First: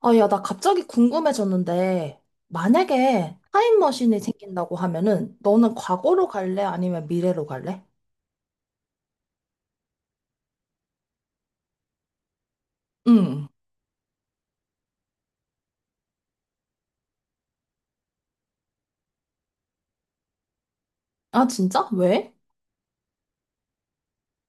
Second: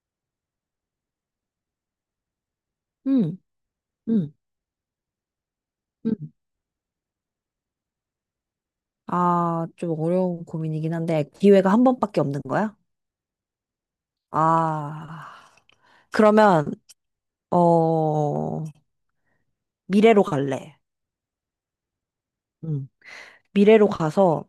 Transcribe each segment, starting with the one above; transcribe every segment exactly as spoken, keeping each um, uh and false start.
아, 야, 나 갑자기 궁금해졌는데, 만약에 음, 타임머신이 음, 생긴다고 하면은, 너는 음. 과거로 갈래? 아니면 미래로 갈래? 아, 좀 어려운 고민이긴 한데, 기회가 한 번밖에 없는 거야? 응. 아, 그러면, 어, 미래로 갈래. 아, 진짜? 왜? 음. 미래로 가서,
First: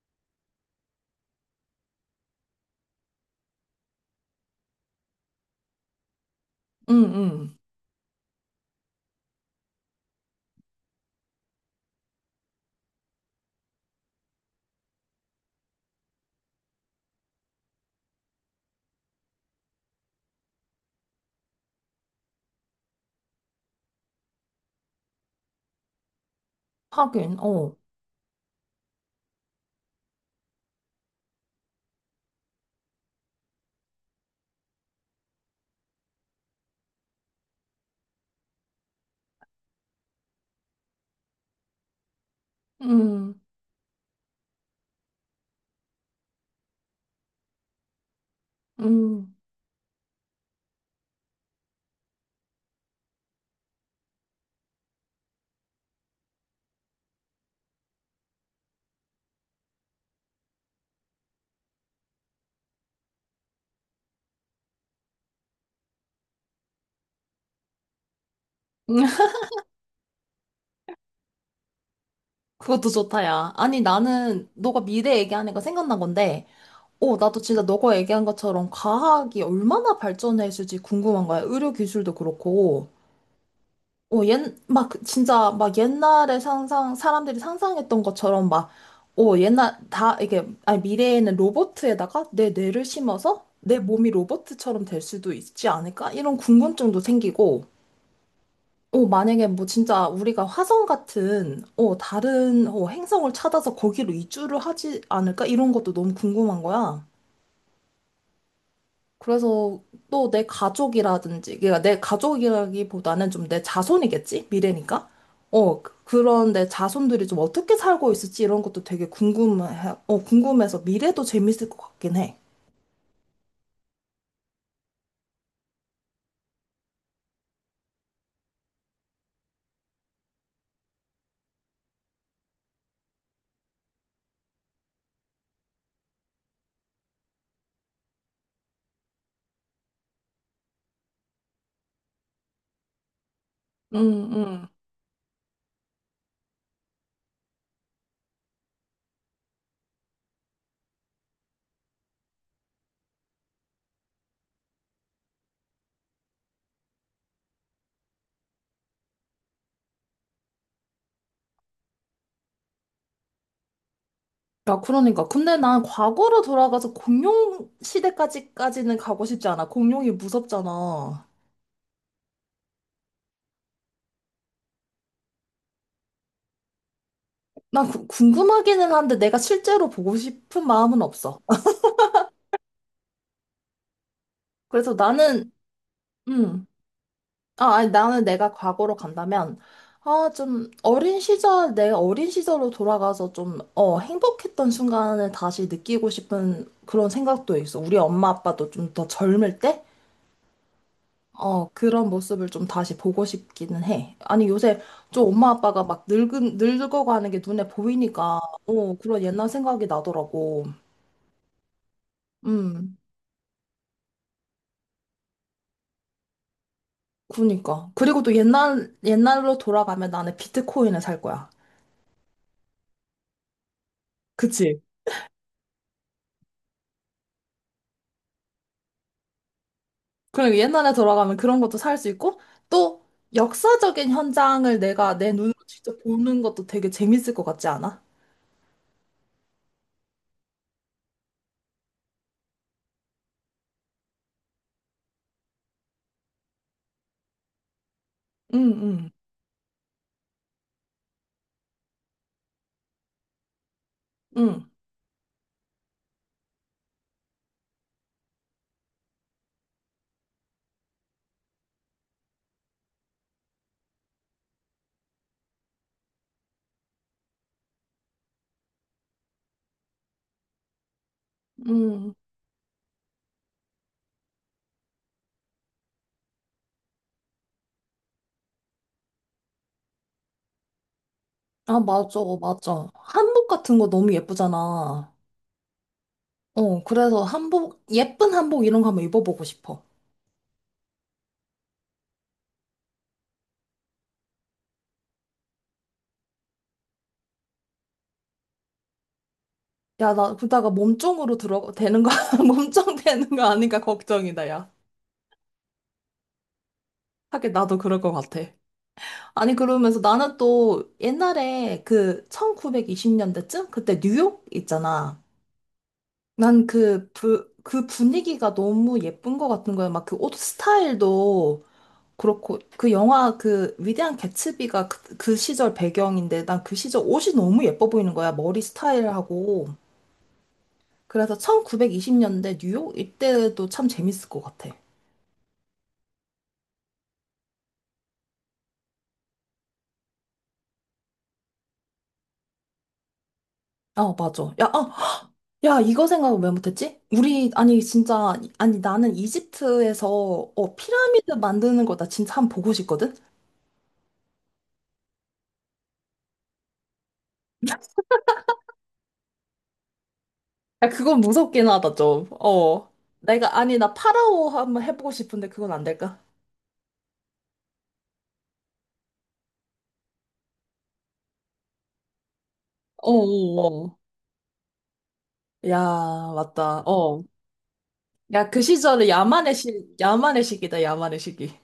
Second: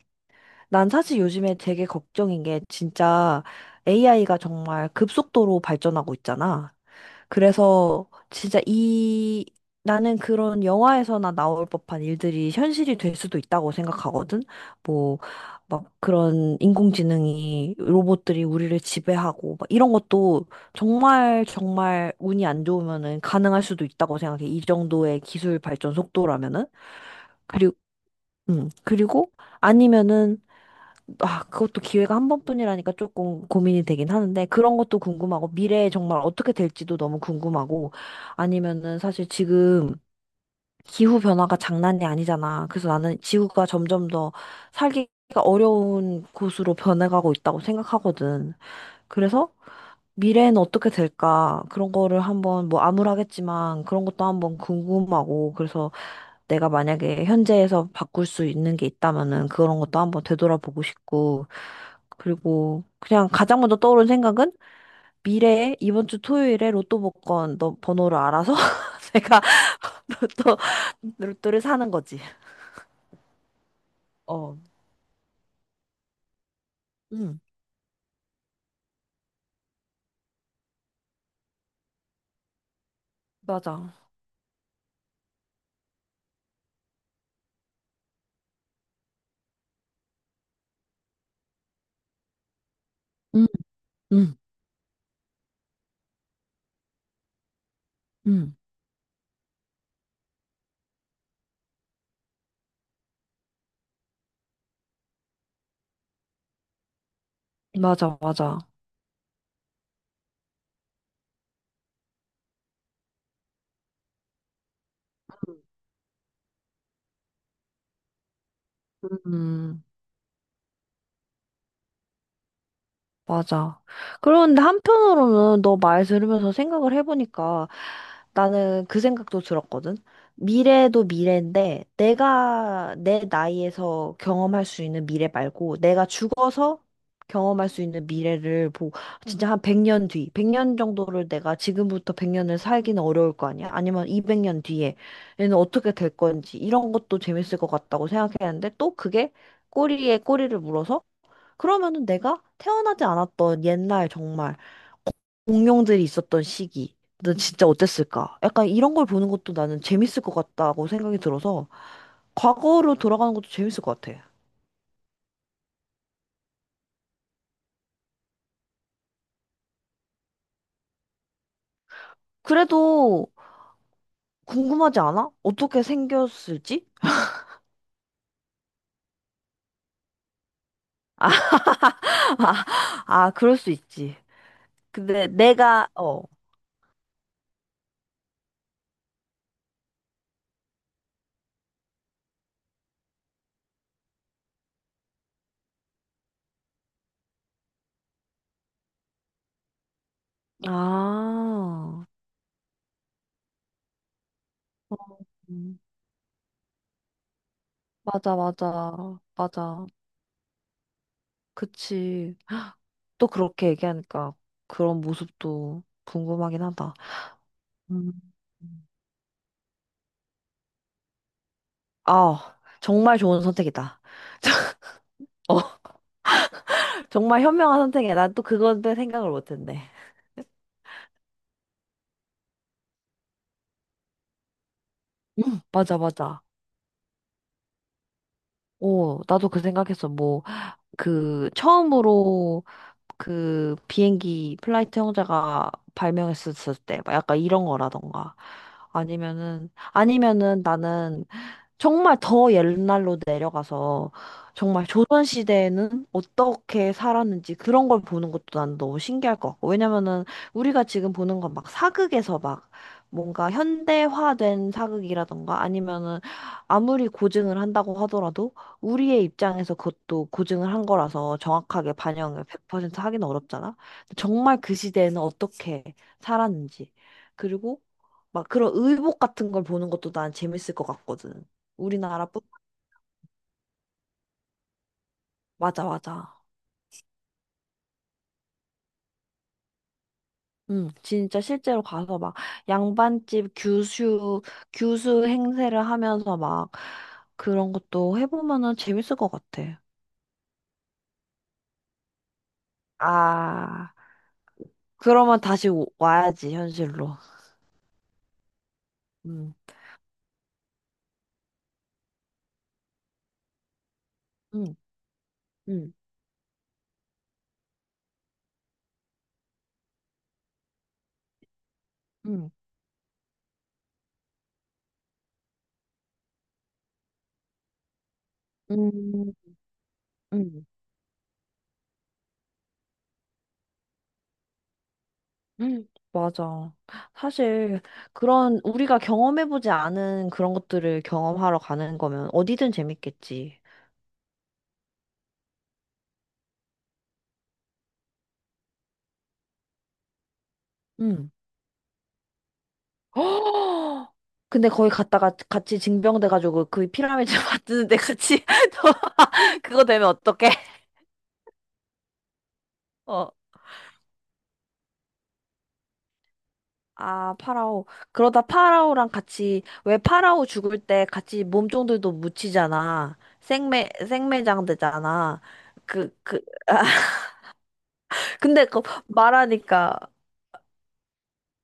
난 사실 요즘에 되게 걱정인 게, 진짜 에이아이가 정말 급속도로 발전하고 있잖아. 응, 응. 그래서 진짜 이 나는 그런 영화에서나 나올 법한 일들이 현실이 될 수도 있다고 생각하거든. 뭐 막 그런 인공지능이 로봇들이 우리를 지배하고 막 이런 것도 정말 정말 운이 안 좋으면은 가능할 수도 있다고 생각해. 이 정도의 기술 발전 속도라면은. 하긴, 어. 그리고 음, 그리고 아니면은 아, 그것도 기회가 한 번뿐이라니까 조금 고민이 되긴 하는데, 그런 것도 궁금하고, 미래에 정말 어떻게 될지도 너무 궁금하고, 아니면은 사실 지금 기후 변화가 장난이 아니잖아. 그래서 나는 응, 지구가 점점 더 살기가 어려운 곳으로 변해가고 있다고 생각하거든. 응. 그래서 미래에는 어떻게 될까? 그런 거를 한번, 뭐 암울하겠지만, 그런 것도 한번 궁금하고, 그래서 내가 만약에 현재에서 바꿀 수 있는 게 있다면은 그런 것도 한번 되돌아보고 싶고, 그리고 그냥 가장 먼저 떠오른 생각은 미래에 이번 주 토요일에 로또 복권 너 번호를 알아서 내가 로또, 로또를 사는 거지. 그것도 좋다, 야. 아니, 나는 어, 너가 미래 얘기하니까 생각난 건데, 어, 응, 나도 진짜 너가 얘기한 것처럼 과학이 얼마나 발전했을지 궁금한 거야. 의료 기술도 그렇고. 맞아. 어, 옛, 막, 진짜, 막 옛날에 상상, 사람들이 상상했던 것처럼 막, 어, 옛날, 다, 이게, 아니, 미래에는 로봇에다가 내 뇌를 심어서 음, 내 몸이 음, 로봇처럼 될 수도 있지 않을까? 이런 궁금증도 생기고, 음. 어, 만약에 뭐 진짜 우리가 화성 같은, 어, 다른, 어, 행성을 찾아서 거기로 이주를 하지 않을까? 이런 것도 너무 궁금한 거야. 맞아, 맞아. 그래서 또 내 가족이라든지, 그러니까 내 가족이라기보다는 좀 내 자손이겠지? 미래니까? 어, 그- 그런 내 자손들이 좀 어떻게 살고 있을지 이런 것도 되게 궁금해, 음. 어, 궁금해서 미래도 재밌을 것 같긴 해. 맞아. 그런데 한편으로는 너 말 들으면서 생각을 해보니까 나는 그 생각도 들었거든. 미래도 미래인데 내가 내 나이에서 경험할 수 있는 미래 말고 내가 죽어서 경험할 수 있는 미래를 보 진짜 한 백 년 뒤, 백 년 정도를 내가 지금부터 백 년을 살기는 어려울 거 아니야? 아니면 응, 이백 년 응. 뒤에 얘는 어떻게 될 건지 이런 것도 재밌을 것 같다고 생각했는데 또 그게 꼬리에 꼬리를 물어서 그러면은 내가 태어나지 않았던 옛날 정말 공룡들이 있었던 시기 는 진짜 어땠을까? 약간 이런 걸 보는 것도 나는 재밌을 것 같다고 생각이 들어서 과거로 돌아가는 것도 재밌을 것 같아. 야, 그러니까. 근데 난 과거로 돌아가서 공룡 시대까지까지는 가고 싶지 않아. 공룡이 무섭잖아. 그래도 궁금하지 않아? 어떻게 생겼을지? 난 구- 궁금하기는 한데 내가 실제로 보고 싶은 마음은 아, 없어. 아, 그럴 수 있지. 그래서 근데 나는, 내가, 어. 음. 아, 아니, 나는 내가 과거로 간다면, 아, 좀, 어린 시절, 내 어린 시절로 돌아가서 좀, 어, 행복했던 순간을 다시 느끼고 싶은 그런 생각도 있어. 우리 엄마 아빠도 좀 더 젊을 때? 어, 아, 그런 모습을 좀 다시 보고 싶기는 해. 아니, 요새 좀 엄마 음, 아빠가 막 늙은, 늙어가는 게 눈에 맞아, 보이니까, 맞아, 어, 그런 옛날 생각이 맞아. 나더라고. 그치. 음, 또 그렇게 얘기하니까 그런 모습도 궁금하긴 하다. 그니까. 음. 그리고 또 옛날, 옛날로 돌아가면 나는 비트코인을 살 거야. 아, 정말 좋은 선택이다. 그치? 어, 정말 현명한 선택이야. 난 또 그건데 생각을 못했네. 그럼 옛날에 돌아가면 그런 것도 살 수 있고, 또 역사적인 현장을 내가 내 눈으로 음, 맞아, 직접 보는 맞아. 것도 되게 재밌을 것 같지 않아? 오, 나도 그 생각했어. 뭐, 그, 처음으로 그 비행기 플라이트 형제가 발명했었을 때, 막 약간 이런 거라던가. 응, 응, 아니면은, 아니면은 나는 정말 더 옛날로 내려가서 응, 정말 조선시대에는 어떻게 살았는지 그런 걸 보는 것도 난 너무 신기할 것 같고. 왜냐면은 우리가 지금 보는 건 막 사극에서 막 뭔가 현대화된 사극이라던가 아니면은 아무리 고증을 한다고 하더라도 우리의 입장에서 그것도 고증을 한 거라서 정확하게 응. 반영을 백 퍼센트 하기는 어렵잖아. 정말 그 시대에는 어떻게 살았는지. 그리고 막 그런 의복 같은 걸 보는 것도 난 재밌을 것 같거든. 아, 맞아, 우리나라뿐 맞아. 한복 같은 거 너무 예쁘잖아. 맞아 맞아. 어, 그래서 한복, 예쁜 한복 이런 거 한번 입어보고 싶어. 응, 진짜 실제로 가서 막 양반집 교수 교수 행세를 하면서 막 그런 것도 해보면은 재밌을 것 같아. 야, 나 그러다가 몸종으로 들어, 되는 거, 몸종 되는 거 아닌가 아, 걱정이다, 야. 그러면 다시 오- 와야지 현실로. 하긴 나도 그럴 것 같아. 응, 아니, 그러면서 나는 또 옛날에 그 천구백이십 년대쯤? 그때 뉴욕 응, 있잖아. 응, 난 그, 부, 그 분위기가 너무 예쁜 것 같은 거야. 막 그 옷 스타일도 응, 그렇고, 그 영화 그 위대한 개츠비가 그, 그 시절 배경인데, 난 그 시절 옷이 너무 예뻐 보이는 거야. 머리 응, 스타일하고. 응. 그래서 천구백이십 년대 뉴욕 이때도 참 재밌을 것 같아. 응, 맞아. 사실 그런 우리가 경험해보지 않은 그런 것들을 경험하러 가는 거면 어디든 재밌겠지. 아, 맞아. 야, 아, 야, 이거 생각을 왜 못했지? 우리, 아니, 진짜, 아니, 나는 이집트에서, 어, 응. 피라미드 만드는 거 나 진짜 한 번 보고 싶거든? 어! 근데 거기 갔다가 같이 징병돼가지고 그 피라미드 만드는데 같이 또 그거 되면 어떡해? 야, 그건 무섭긴 하다, 좀. 어. 어. 내가, 아니, 나 파라오 한번 해보고 싶은데 그건 안 될까? 아, 파라오. 그러다 파라오랑 같이, 왜 파라오 죽을 때 같이 몸종들도 어, 묻히잖아. 어, 생매, 어. 생매장 되잖아. 야, 그, 그, 맞다. 어. 야, 그 근데 그 시절에 야만의 시, 말하니까, 야만의 시기다, 야만의 시기.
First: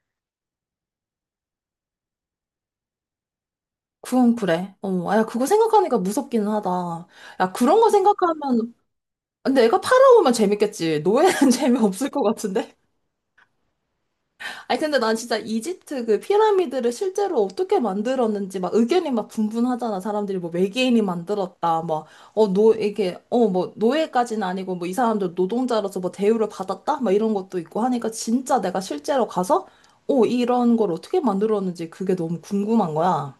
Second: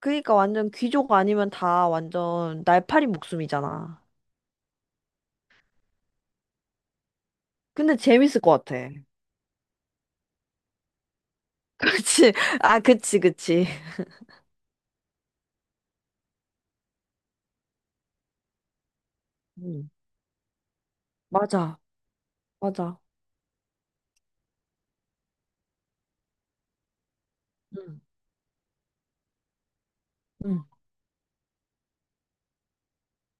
그니까 완전 귀족 아니면 다 완전 날파리 목숨이잖아. 그건 그래. 어, 아, 야, 그거 생각하니까 무섭기는 하다. 야, 그런 거 근데 재밌을 것 생각하면, 같아. 근데 내가 팔아오면 재밌겠지. 노예는 재미없을 것 그치. 같은데? 아, 그치, 그치. 아니 근데 난 진짜 이집트 그 피라미드를 실제로 어떻게 만들었는지 막 의견이 막 응. 분분하잖아. 사람들이 뭐 외계인이 맞아, 만들었다. 막어노 맞아. 이게 어 뭐 노예까지는 아니고 뭐 이 사람들 노동자로서 뭐 대우를 받았다. 막 이런 것도 있고 응. 하니까 진짜 내가 실제로 가서 어 음, 이런 걸 어떻게 만들었는지 그게 너무 궁금한 거야.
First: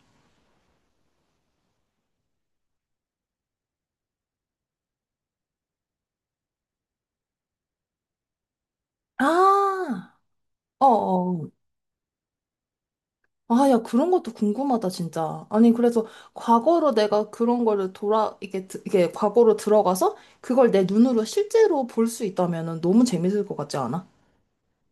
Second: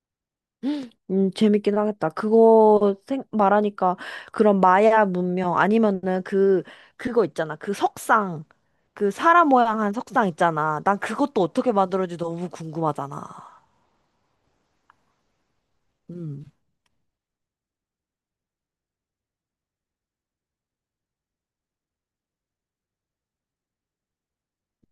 음, 재밌긴 하겠다. 그거 생, 말하니까 그런 마야 문명 아니면은 그 그거 있잖아. 그 석상. 그 사람 모양한 아. 석상 있잖아. 난 그것도 어어. 어떻게 만들었는지 너무 궁금하잖아. 아, 야, 그런 것도 궁금하다, 진짜. 아니, 그래서 음, 과거로 내가 그런 거를 돌아, 이게, 드- 이게 과거로 들어가서 그걸 내 눈으로 실제로 볼 수 있다면은 너무 재밌을 것 같지 않아?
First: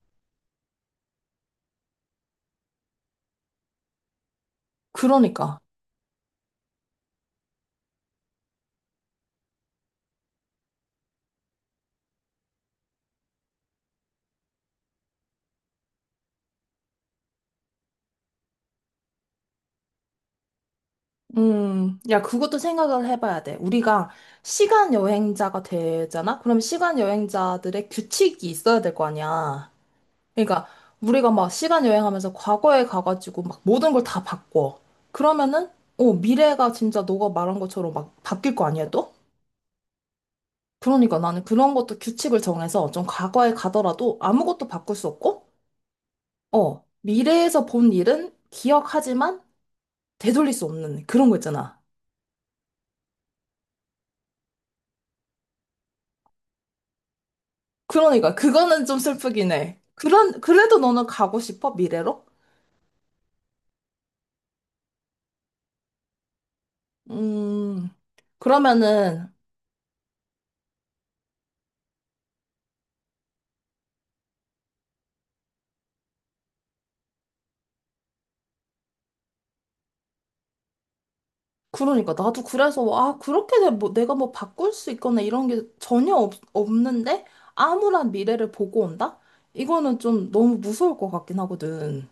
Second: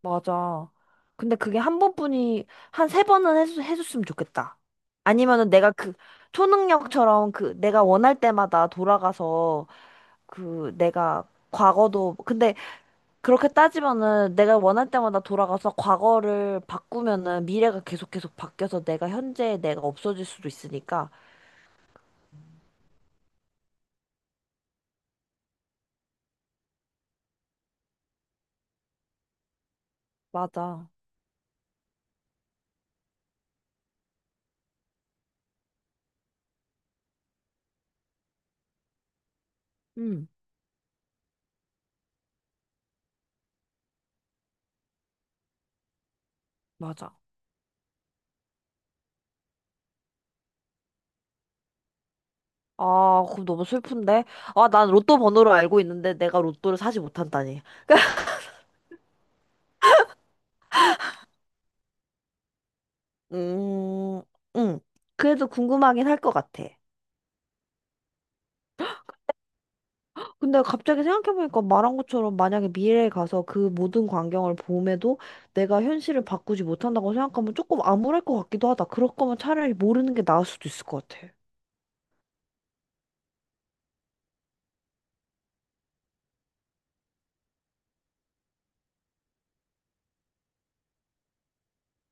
맞아. 근데 그게 한 번뿐이 한 세 번은 해주, 해줬으면 좋겠다. 아니면은 그러니까. 내가 그 초능력처럼 그 내가 원할 때마다 돌아가서 그 내가 과거도 근데 그렇게 따지면은 내가 원할 때마다 돌아가서 과거를 바꾸면은 미래가 계속 계속 바뀌어서 내가 현재의 내가 없어질 수도 있으니까. 음, 야, 그것도 생각을 해봐야 돼. 우리가 시간 여행자가 되잖아? 그럼 시간 여행자들의 규칙이 있어야 될 거 아니야. 그러니까, 맞아. 우리가 막 시간 여행하면서 과거에 가가지고 막 모든 걸 다 바꿔. 그러면은, 어, 미래가 진짜 너가 말한 것처럼 막 바뀔 거 아니야, 또? 응, 그러니까 나는 그런 것도 규칙을 정해서 좀 과거에 가더라도 아무것도 바꿀 수 없고, 어, 맞아. 미래에서 본 일은 기억하지만 되돌릴 수 없는 그런 거 있잖아. 아, 그럼 너무 슬픈데? 아, 난 로또 번호를 알고 있는데 내가 로또를 사지 못한다니. 그러니까 그거는 좀 슬프긴 해. 그런, 그래도 너는 가고 싶어? 미래로? 음, 응. 그래도 궁금하긴 할 것 같아. 음, 그러면은, 근데 갑자기 생각해보니까 말한 것처럼 만약에 미래에 가서 그 모든 광경을 봄에도 내가 현실을 바꾸지 못한다고 생각하면 조금 암울할 것 같기도 하다. 그럴 거면 차라리 모르는 게 나을 수도 있을 것 같아. 그러니까 나도 그래서, 뭐, 아, 그렇게 내, 뭐, 내가 뭐 바꿀 수 있거나 이런 게 전혀 없, 없는데, 암울한 미래를 보고 온다? 이거는 좀 너무 무서울 것 같긴 하거든.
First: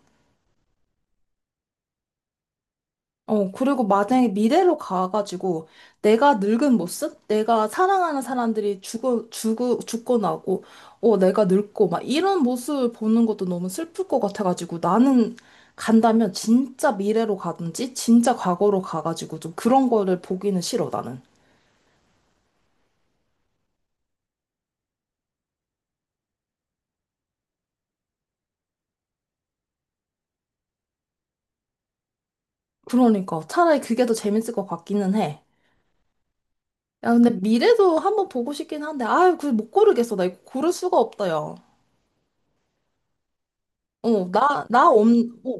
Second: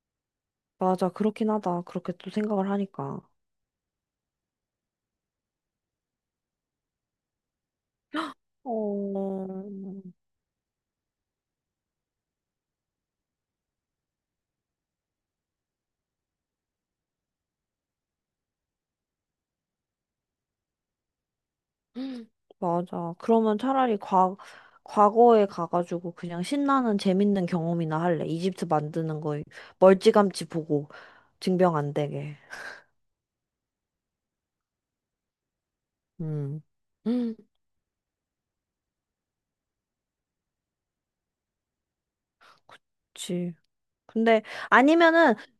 맞아, 그렇긴 하다. 그렇게 또 생각을 하니까. 어, 그리고 만약에 미래로 가가지고 내가 늙은 모습? 내가 사랑하는 어, 사람들이 죽어, 죽어, 죽고 나고, 어, 내가 늙고 막 이런 모습 보는 것도 너무 슬플 것 같아가지고 나는 간다면 진짜 미래로 가든지 진짜 과거로 가가지고 좀 그런 거를 보기는 싫어, 나는. 음, 맞아. 그러면 차라리 과, 과거에 가가지고 그냥 신나는 재밌는 경험이나 할래. 이집트 만드는 거 멀찌감치 보고 증병 안 되게. 그러니까 차라리 그게 더 재밌을 것 같기는 해. 음. 야, 근데 음, 미래도 한번 보고 싶긴 한데, 아유, 그걸 못 고르겠어. 나 이거 고를 수가 없다, 야. 그치. 어, 근데 나, 나 없, 아니면은 어.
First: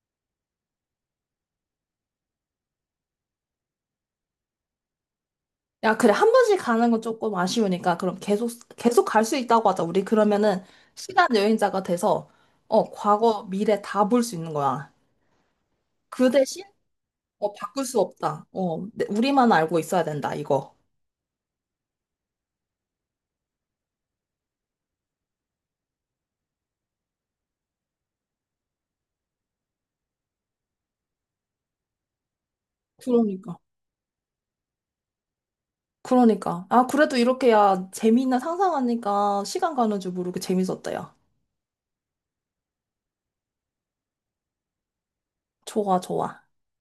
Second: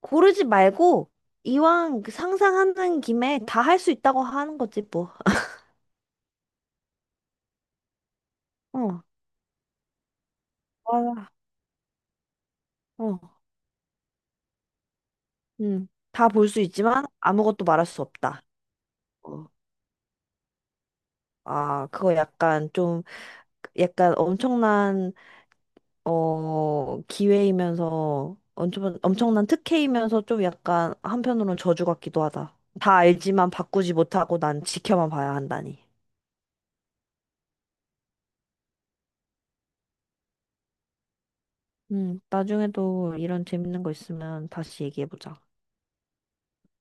고르지 말고 이왕 그 상상하는 김에 다 할 수 있다고 하는 거지 뭐. 야, 그래. 한 번씩 가는 건 조금 아쉬우니까, 그럼 계속, 어, 계속 갈 수 있다고 하자. 우리 그러면은, 시간 맞아. 여행자가 돼서, 어, 어, 과거, 미래 다 볼 수 있는 거야. 음, 다 그 볼 수 대신, 있지만 어, 아무것도 바꿀 말할 수 수 없다. 없다. 어, 내- 어, 우리만 알고 있어야 된다, 이거. 아, 그거 약간 좀 약간 엄청난 어 기회이면서 엄청 엄청난 특혜이면서 좀 약간 한편으로는 저주 같기도 하다. 다 알지만 그러니까. 바꾸지 못하고 난 지켜만 봐야 한다니. 그러니까. 아, 그래도 이렇게, 야, 재미있나 상상하니까, 시간 가는 줄 모르게 재밌었다, 야. 음, 나중에도 이런 재밌는 거 있으면 다시 얘기해보자. 좋아, 좋아.